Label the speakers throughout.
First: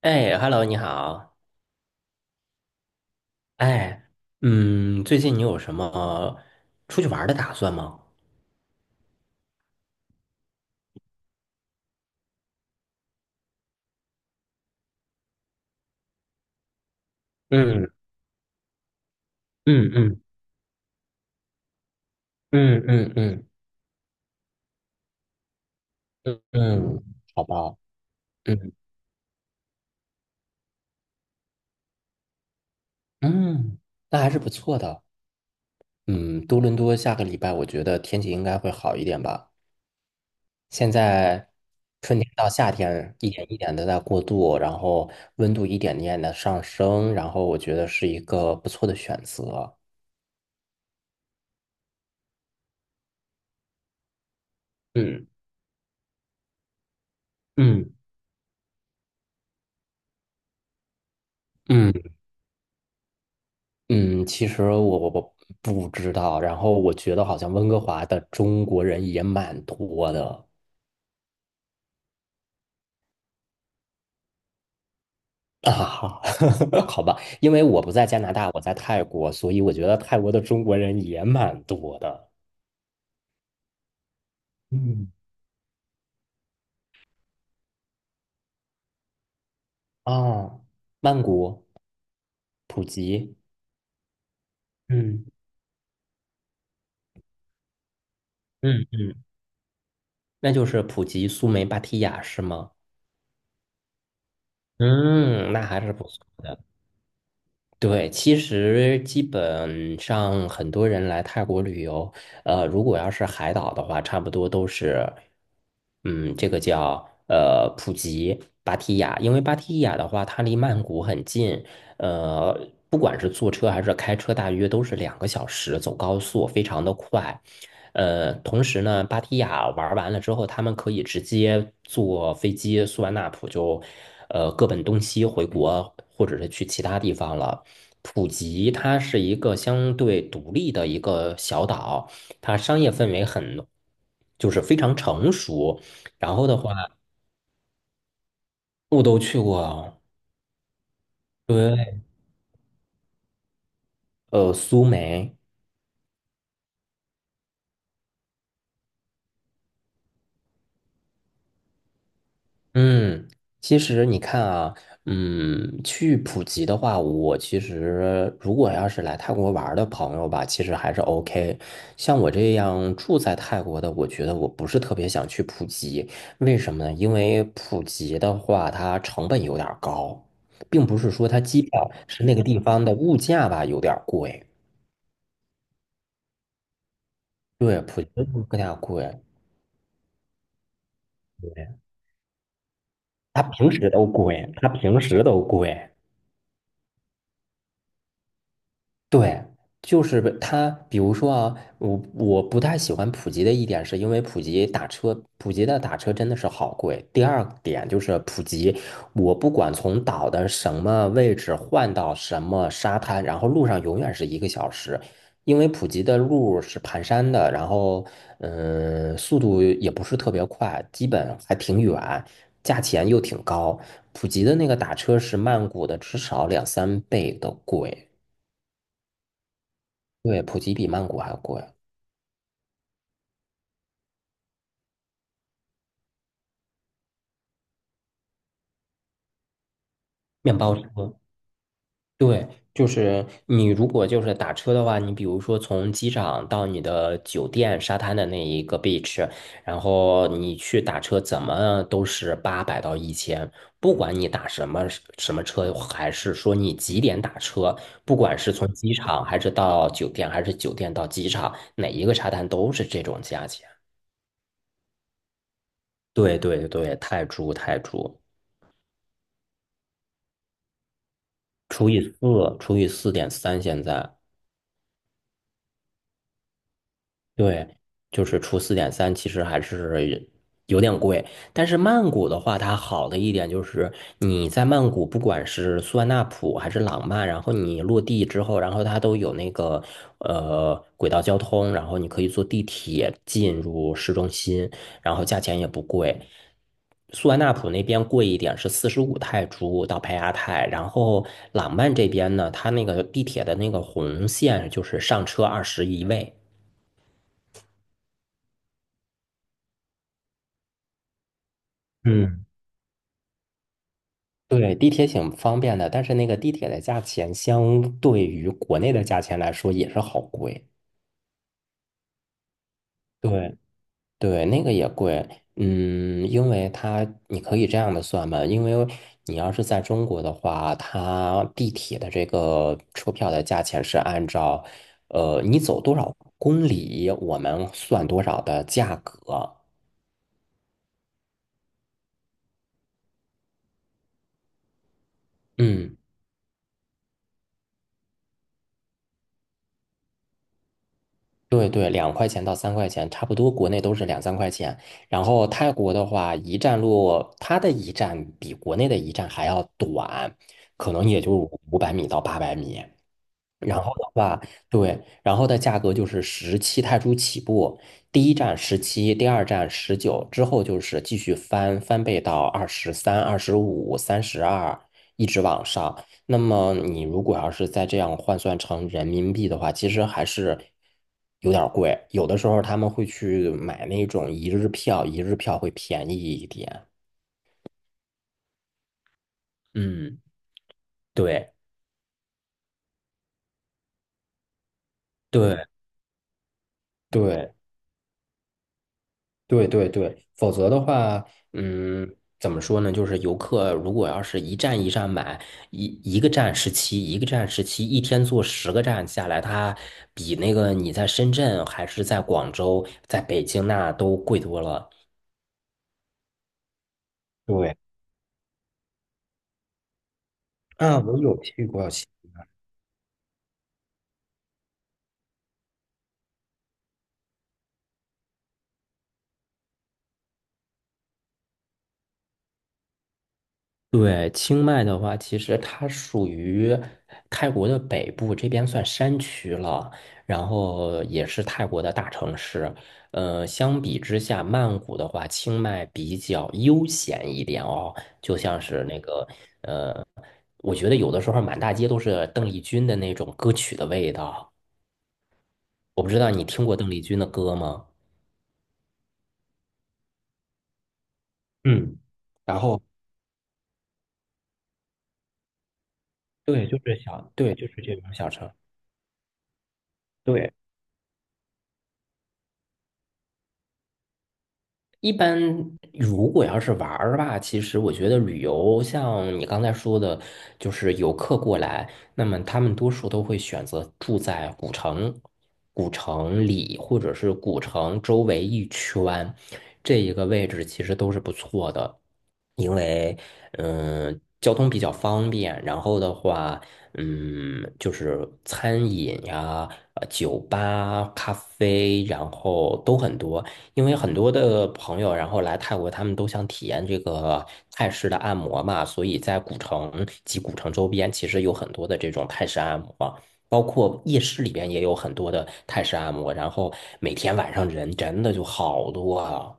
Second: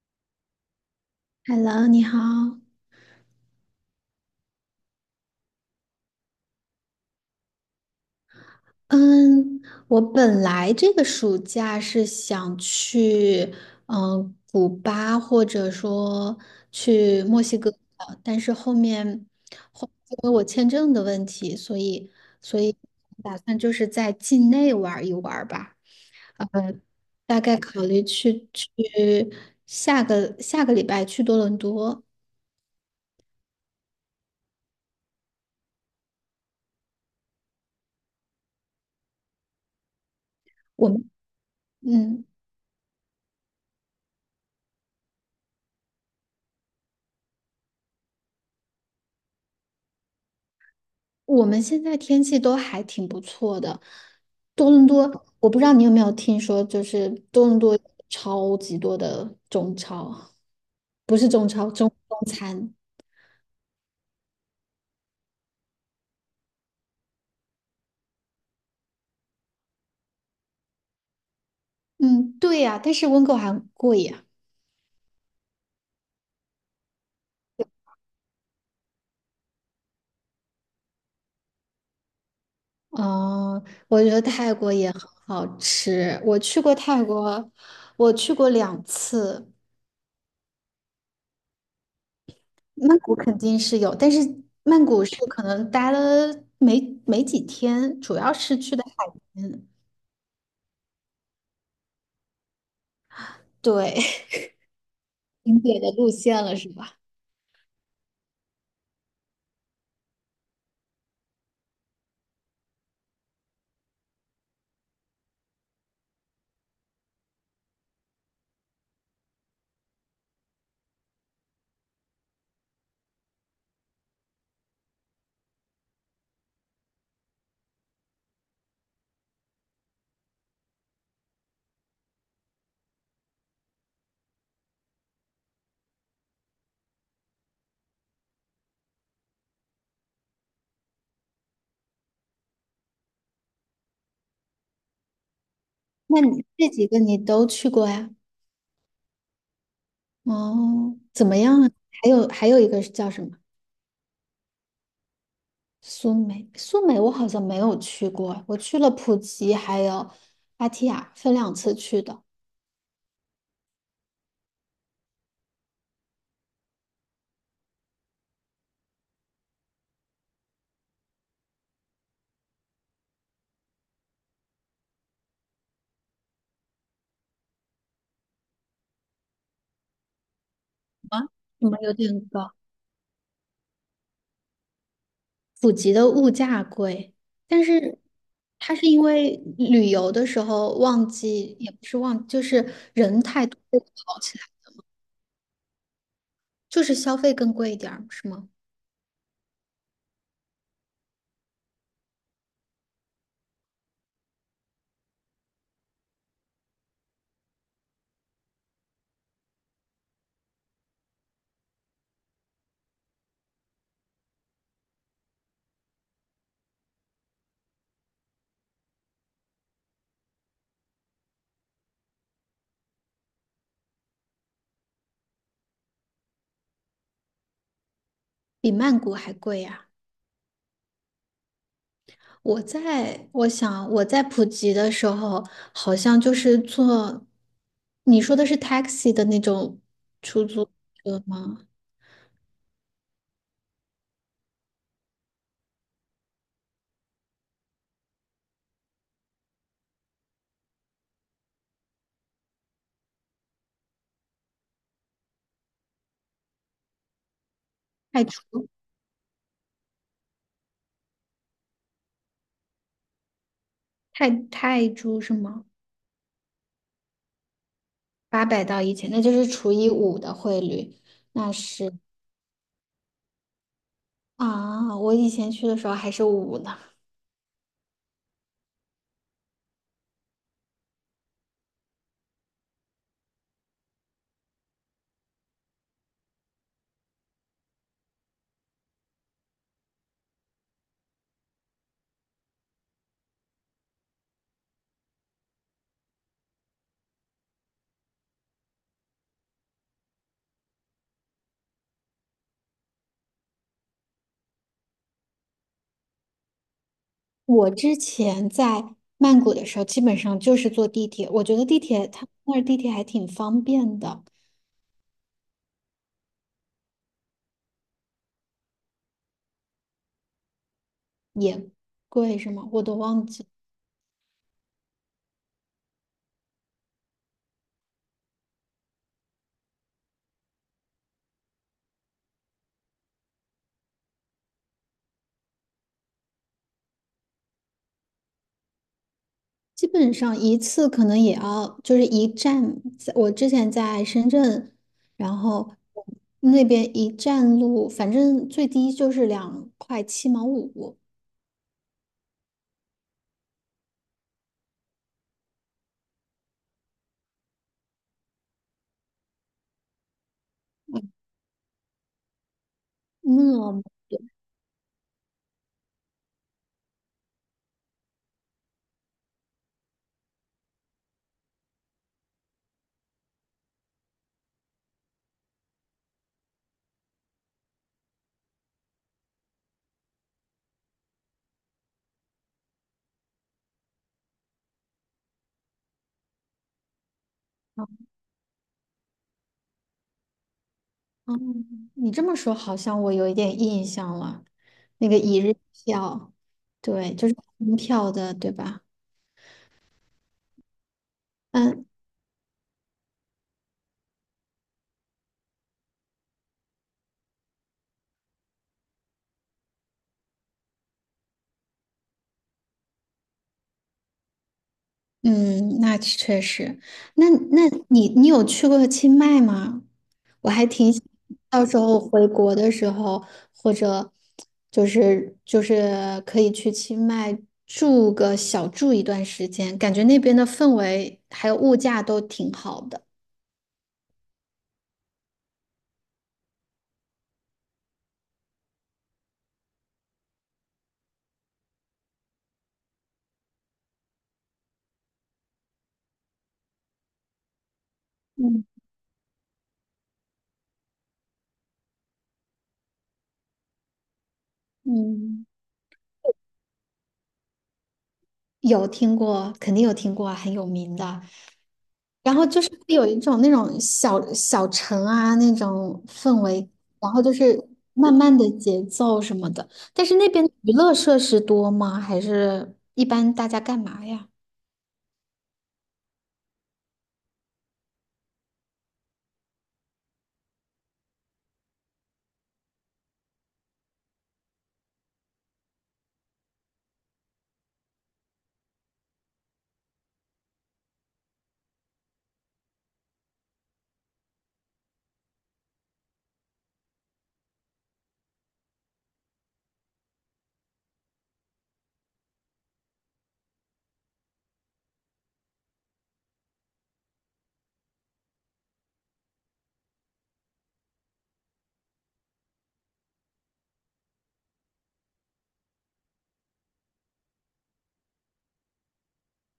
Speaker 1: 哎，Hello，你好。
Speaker 2: Hello，你好。
Speaker 1: 哎，最近你有什么出去玩儿的打算吗？
Speaker 2: 嗯，我本来这个暑假是想去，古巴或者说去墨西哥的，
Speaker 1: 嗯
Speaker 2: 但是后
Speaker 1: 嗯
Speaker 2: 因
Speaker 1: 嗯
Speaker 2: 为我签证的问题，所以
Speaker 1: 嗯嗯
Speaker 2: 打
Speaker 1: 嗯
Speaker 2: 算就是在境内玩一玩吧。
Speaker 1: 嗯。
Speaker 2: 呃，
Speaker 1: 嗯。
Speaker 2: 大
Speaker 1: 好
Speaker 2: 概
Speaker 1: 吧。
Speaker 2: 考虑去
Speaker 1: 嗯
Speaker 2: 下个礼拜去多伦多。
Speaker 1: 嗯。那还是不错的。嗯，多伦多下个礼拜我觉得天气应该会好一点吧。
Speaker 2: 我
Speaker 1: 现
Speaker 2: 们
Speaker 1: 在春
Speaker 2: 嗯，
Speaker 1: 天到夏天一点一点的在过渡，然后温度一点点的上升，然后我觉得是一个不错的选择。
Speaker 2: 我们现在天气都还挺不错的。多伦多，
Speaker 1: 嗯
Speaker 2: 我不知道你有没有听说，就是多伦多
Speaker 1: 嗯
Speaker 2: 超级多的中超，不是中超，中
Speaker 1: 嗯。
Speaker 2: 中餐。
Speaker 1: 嗯，其实我不知道，然后我觉得好像温哥华的中国人也蛮多的。
Speaker 2: 嗯，对呀，但是温哥华很贵呀。
Speaker 1: 啊，好吧，因为我不在加拿大，我在泰国，所以我觉得泰国的中国人也蛮多的。
Speaker 2: 哦，我觉得泰国也很
Speaker 1: 嗯。
Speaker 2: 好吃。我去过泰国，我去过两次。
Speaker 1: 啊，曼谷、普
Speaker 2: 曼谷肯
Speaker 1: 吉。
Speaker 2: 定是有，但是曼谷是
Speaker 1: 嗯
Speaker 2: 可能待了没没几天，主要是去的
Speaker 1: 嗯
Speaker 2: 海
Speaker 1: 嗯，
Speaker 2: 边。
Speaker 1: 那就是普吉、苏梅、芭提雅是吗？
Speaker 2: 对，
Speaker 1: 嗯，
Speaker 2: 景
Speaker 1: 那
Speaker 2: 点
Speaker 1: 还
Speaker 2: 的
Speaker 1: 是不
Speaker 2: 路
Speaker 1: 错
Speaker 2: 线了，
Speaker 1: 的。
Speaker 2: 是吧？
Speaker 1: 对，其实基本上很多人来泰国旅游。如果要是海岛的话，差不多都是，嗯，这个叫普吉、芭提雅，因为芭提雅的话，它离曼谷很近。呃，不管是坐车还是开车，大约都是2个小时，走高速非常的快。同时呢，芭提雅玩完了之后，他们可以直接坐飞机苏万纳普就，各奔东西回国，或者是去其他地方了。普吉它是一个相对独立的一个小岛，它商业氛围很，就是非常成熟。
Speaker 2: 那
Speaker 1: 然
Speaker 2: 你
Speaker 1: 后的
Speaker 2: 这
Speaker 1: 话，
Speaker 2: 几个你都去过呀？
Speaker 1: 我都去过。
Speaker 2: 哦，怎么样啊？
Speaker 1: 对。
Speaker 2: 还有一个是叫什么？
Speaker 1: 苏梅。
Speaker 2: 苏梅我好像没有去过，我去了普吉还有芭提雅，分两次去的。
Speaker 1: 嗯，其实你看啊，去普吉的话，我其实如果要是来泰国玩儿的朋友吧，其实还是 OK。像我这样住在泰国的，我觉得我不是特别想去普吉。为什么呢？因为普吉的话，它成本有点儿高，并不是
Speaker 2: 啊，
Speaker 1: 说它机
Speaker 2: 怎么
Speaker 1: 票，
Speaker 2: 有点
Speaker 1: 是那个
Speaker 2: 高。
Speaker 1: 地方的物价吧有点儿贵。
Speaker 2: 普吉的物价贵，但
Speaker 1: 对，
Speaker 2: 是
Speaker 1: 普吉的物
Speaker 2: 它
Speaker 1: 价
Speaker 2: 是因
Speaker 1: 贵。
Speaker 2: 为旅游的时候旺季，
Speaker 1: 对，
Speaker 2: 也不是旺，就是人
Speaker 1: 它
Speaker 2: 太多
Speaker 1: 平
Speaker 2: 会
Speaker 1: 时都
Speaker 2: 吵起来，
Speaker 1: 贵，它平时都贵。
Speaker 2: 就是消费更贵一点儿，是吗？
Speaker 1: 对，就是被它，比如说啊，我不太喜欢普及的一点，是因为普及打车，普及的打车真的是好贵。第二点就是普及，我不管从岛的什么位置换到什么沙滩，然后路上永远是1个小时，因为普及的路是盘山的，然后速度也不是特别快，基本还挺远，价钱又挺高。普及的那个打车是曼谷的至少两三倍的贵。
Speaker 2: 比曼谷还贵呀。
Speaker 1: 对，普吉比曼谷还贵。
Speaker 2: 我想我在普吉的时候，好像就是坐，你说的是 taxi 的那种出
Speaker 1: 面
Speaker 2: 租
Speaker 1: 包车。
Speaker 2: 车吗？
Speaker 1: 对，就是你如果就是打车的话，你比如说从机场到你的酒店沙滩的那一个 beach，然后你去打车，怎么都是800到1000，不管你打什么车，还是说你几点打车，不
Speaker 2: 泰
Speaker 1: 管
Speaker 2: 铢
Speaker 1: 是从机场还是到酒店，还是酒店到机场，哪一个沙滩都是这种价钱。
Speaker 2: 泰铢是吗？
Speaker 1: 对对对，泰铢泰铢。
Speaker 2: 八百到一千，那就是除以五的汇率，那
Speaker 1: 除
Speaker 2: 是
Speaker 1: 以四除以四点三，现在。
Speaker 2: 啊，我以前去的时候还是五呢。
Speaker 1: 对，就是除四点三，其实还是有点贵。但是曼谷的话，它好的一点就是你在曼谷，不管是苏万那普还是朗曼，然后你落地之后，然后它都有那个轨道交通，然后你可以坐地铁进入市中心，然后价钱也不贵。苏万那普那边贵一点，是45泰铢到帕亚泰。然后朗曼这边呢，它那个地铁的那个红线就是上车21位。
Speaker 2: 我之前在曼谷的时候，基本上就是坐地铁，我觉得地铁它那儿地铁还挺方便的，
Speaker 1: 对，地铁挺方便的，但是那个地铁的价钱相对于国内的价钱来说也是好贵。
Speaker 2: 也贵是吗？我都忘记。
Speaker 1: 对对，那个也贵。嗯，因为它你可以这样的算嘛，因为你要是在中国的话，它地铁的这个车票的价钱是按照你走多少公里，我们算多少的价格。
Speaker 2: 基本上一次可能也要就是一站，在我之前在深圳，然后
Speaker 1: 嗯。
Speaker 2: 那边一站路，反正最低就是两块七毛五。
Speaker 1: 对对，2块钱到3块钱，差不多国内都是两三块钱。然后泰国的话，一站路它的一站比国内的一站还要短，可能也就500米到800米。
Speaker 2: 那
Speaker 1: 然后的话，对，然后的价格就是17泰铢起步，第一站十七，第二站19，之后就是继续翻倍到23、25、32，一直往上。那么你如果要是再这样换算成人民币的话，其实还是有点儿贵。有的时候他们会去买那种一日票，一日票会便宜一点。嗯，对
Speaker 2: 你这么说，好像我有一点印象了。那个一日
Speaker 1: 对
Speaker 2: 票，对，就是
Speaker 1: 对。
Speaker 2: 门票的，对吧？
Speaker 1: 对对对，否则的话，
Speaker 2: 嗯，
Speaker 1: 嗯，怎么说呢？就是游客如果要是一站一站买，一一个站十七，一个站十七，一天坐10个站下来，它比那个你在深圳还是在广州、在北京那都贵多了。
Speaker 2: 嗯，那确实。那
Speaker 1: 对。
Speaker 2: 你有去过清迈吗？我还挺
Speaker 1: 啊，
Speaker 2: 想
Speaker 1: 我有
Speaker 2: 到
Speaker 1: 去
Speaker 2: 时
Speaker 1: 过。
Speaker 2: 候回国的时候，或者就是可以去清迈小住一段时间，感觉那边的氛围还有物价都挺好的。
Speaker 1: 对，清迈的话，其实它属于泰国的北部，这边算山区了，然后也是泰国的大城市。相比之下，曼谷的话，清迈比较悠闲一点哦，就像
Speaker 2: 嗯
Speaker 1: 是那个呃，我觉得有的时候满大街都是邓丽君的那种歌曲的味道。
Speaker 2: 嗯，
Speaker 1: 我不知道你听过邓丽君的歌吗？
Speaker 2: 有听过，肯定有听过啊很有名的。
Speaker 1: 嗯，
Speaker 2: 然后
Speaker 1: 然
Speaker 2: 就是
Speaker 1: 后
Speaker 2: 会有一种那种小小城啊那种氛
Speaker 1: 对，
Speaker 2: 围，
Speaker 1: 就是
Speaker 2: 然后就
Speaker 1: 小，对，
Speaker 2: 是
Speaker 1: 就是这
Speaker 2: 慢
Speaker 1: 种小
Speaker 2: 慢的
Speaker 1: 城。
Speaker 2: 节奏什么的。但是那边
Speaker 1: 对。
Speaker 2: 娱乐设施多吗？还是一般大家干嘛呀？
Speaker 1: 一般如果要是玩儿吧，其实我觉得旅游像你刚才说的，就是游客过来，那么他们多数都会选择住在古城、古城里或者是古城周围一圈，这一个位置其实都是不错的，因为交通比较方便，然后的话。嗯，就是餐饮呀、酒吧、咖啡，然后都很多。因为很多的朋友，然后来泰国，他们都想体验这个泰式的按摩嘛，所以在古城及古城周边，其实有很多的这种泰式按摩，包括夜市里边也有很多的泰式按摩。然后每天晚上人真的就好多啊。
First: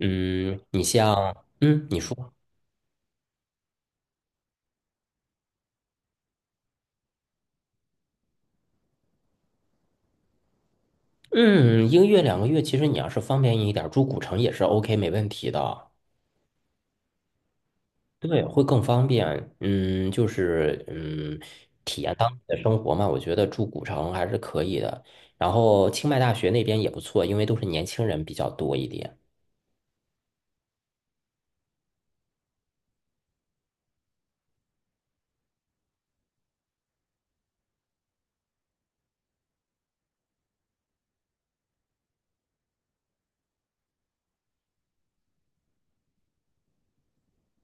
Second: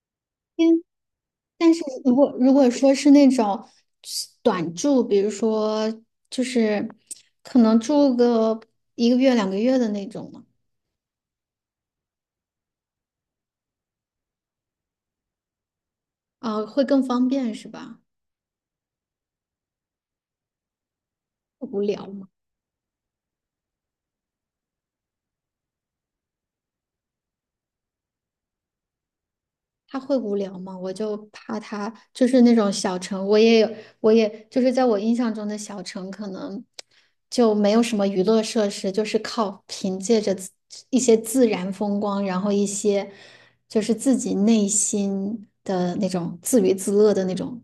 Speaker 1: 嗯，
Speaker 2: 嗯，
Speaker 1: 你像，
Speaker 2: 但是
Speaker 1: 嗯，你
Speaker 2: 如
Speaker 1: 说，
Speaker 2: 果如果说是那种短住，比如说就是可能住个1个月2个月的那种呢，
Speaker 1: 嗯，一个月两个月，其实你要是方便一点儿，住古城也是 OK，没问题的。
Speaker 2: 啊，会更方便是吧？
Speaker 1: 对，会更方便。嗯，就是嗯，
Speaker 2: 会无
Speaker 1: 体
Speaker 2: 聊
Speaker 1: 验
Speaker 2: 吗？
Speaker 1: 当地的生活嘛，我觉得住古城还是可以的。然后清迈大学那边也不错，因为都是年轻人比较多一点。
Speaker 2: 他会无聊吗？我就怕他就是那种小城，我也有，我也就是在我印象中的小城，可能就没有什么娱乐设施，就是靠凭借着一些自然风光，然后一些就是自己内心的那种自娱自乐的那种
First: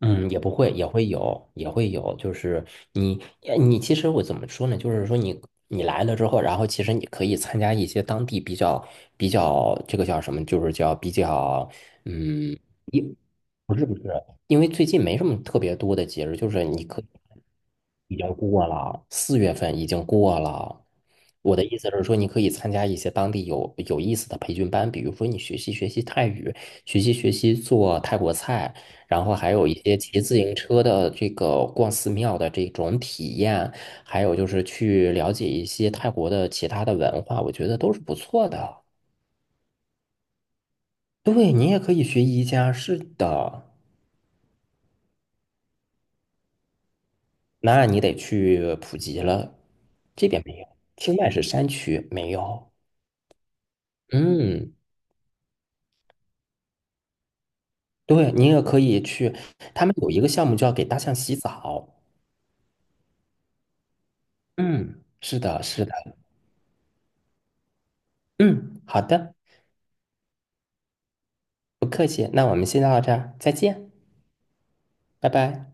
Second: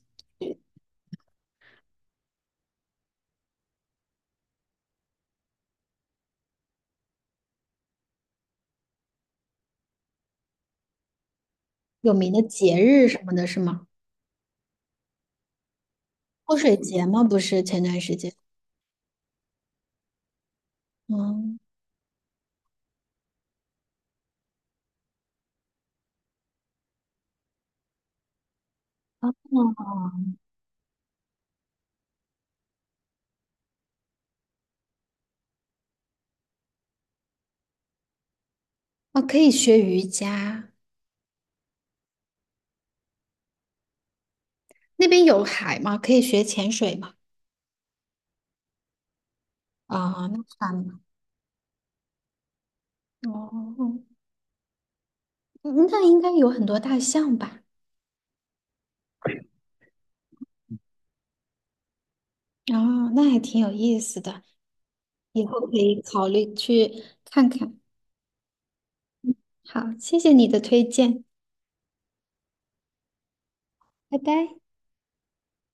Speaker 1: 嗯，也不会，也会有，也会有。就是你，你其实我怎么说呢？就是说你，你来了之后，然后其实你可以参加一些当地比较这个叫什么？就是叫比较。
Speaker 2: 有名的
Speaker 1: 嗯，
Speaker 2: 节日
Speaker 1: 因
Speaker 2: 什么的，是
Speaker 1: 不
Speaker 2: 吗？
Speaker 1: 是不是，因为最近没什么特别多的节日，就
Speaker 2: 泼
Speaker 1: 是
Speaker 2: 水
Speaker 1: 你可
Speaker 2: 节吗？不是前段时
Speaker 1: 已经
Speaker 2: 间，
Speaker 1: 过了，4月份已经过了。我
Speaker 2: 嗯，
Speaker 1: 的意思是说，你可以参加一些当地有意思的培训班，比如说你学习学习泰语，学习学习做泰国菜。然后还有一
Speaker 2: 哦，
Speaker 1: 些骑自行车的这个逛寺庙的这种体验，还有就是去了解一些泰国的其他的文化，我觉得都是不错的。
Speaker 2: 哦，可以学瑜伽，
Speaker 1: 对，你也可以学瑜伽，是的。
Speaker 2: 那边有海吗？可以学潜水吗？
Speaker 1: 那你得去普及了，
Speaker 2: 啊，
Speaker 1: 这
Speaker 2: 那
Speaker 1: 边没有，
Speaker 2: 算了。
Speaker 1: 清迈是山区，没有。
Speaker 2: 哦，
Speaker 1: 嗯，
Speaker 2: 嗯那应该有很多大象吧？
Speaker 1: 对，你也可以去，他们有一个项目叫给大象洗澡。
Speaker 2: 哦，那还挺有意思的，
Speaker 1: 嗯，是
Speaker 2: 以后
Speaker 1: 的，
Speaker 2: 可
Speaker 1: 是的。
Speaker 2: 以考虑去看看。
Speaker 1: 嗯，好的。
Speaker 2: 好，谢谢你的推荐，
Speaker 1: 不客气，那我们先到这儿，再见，
Speaker 2: 拜拜。
Speaker 1: 拜拜。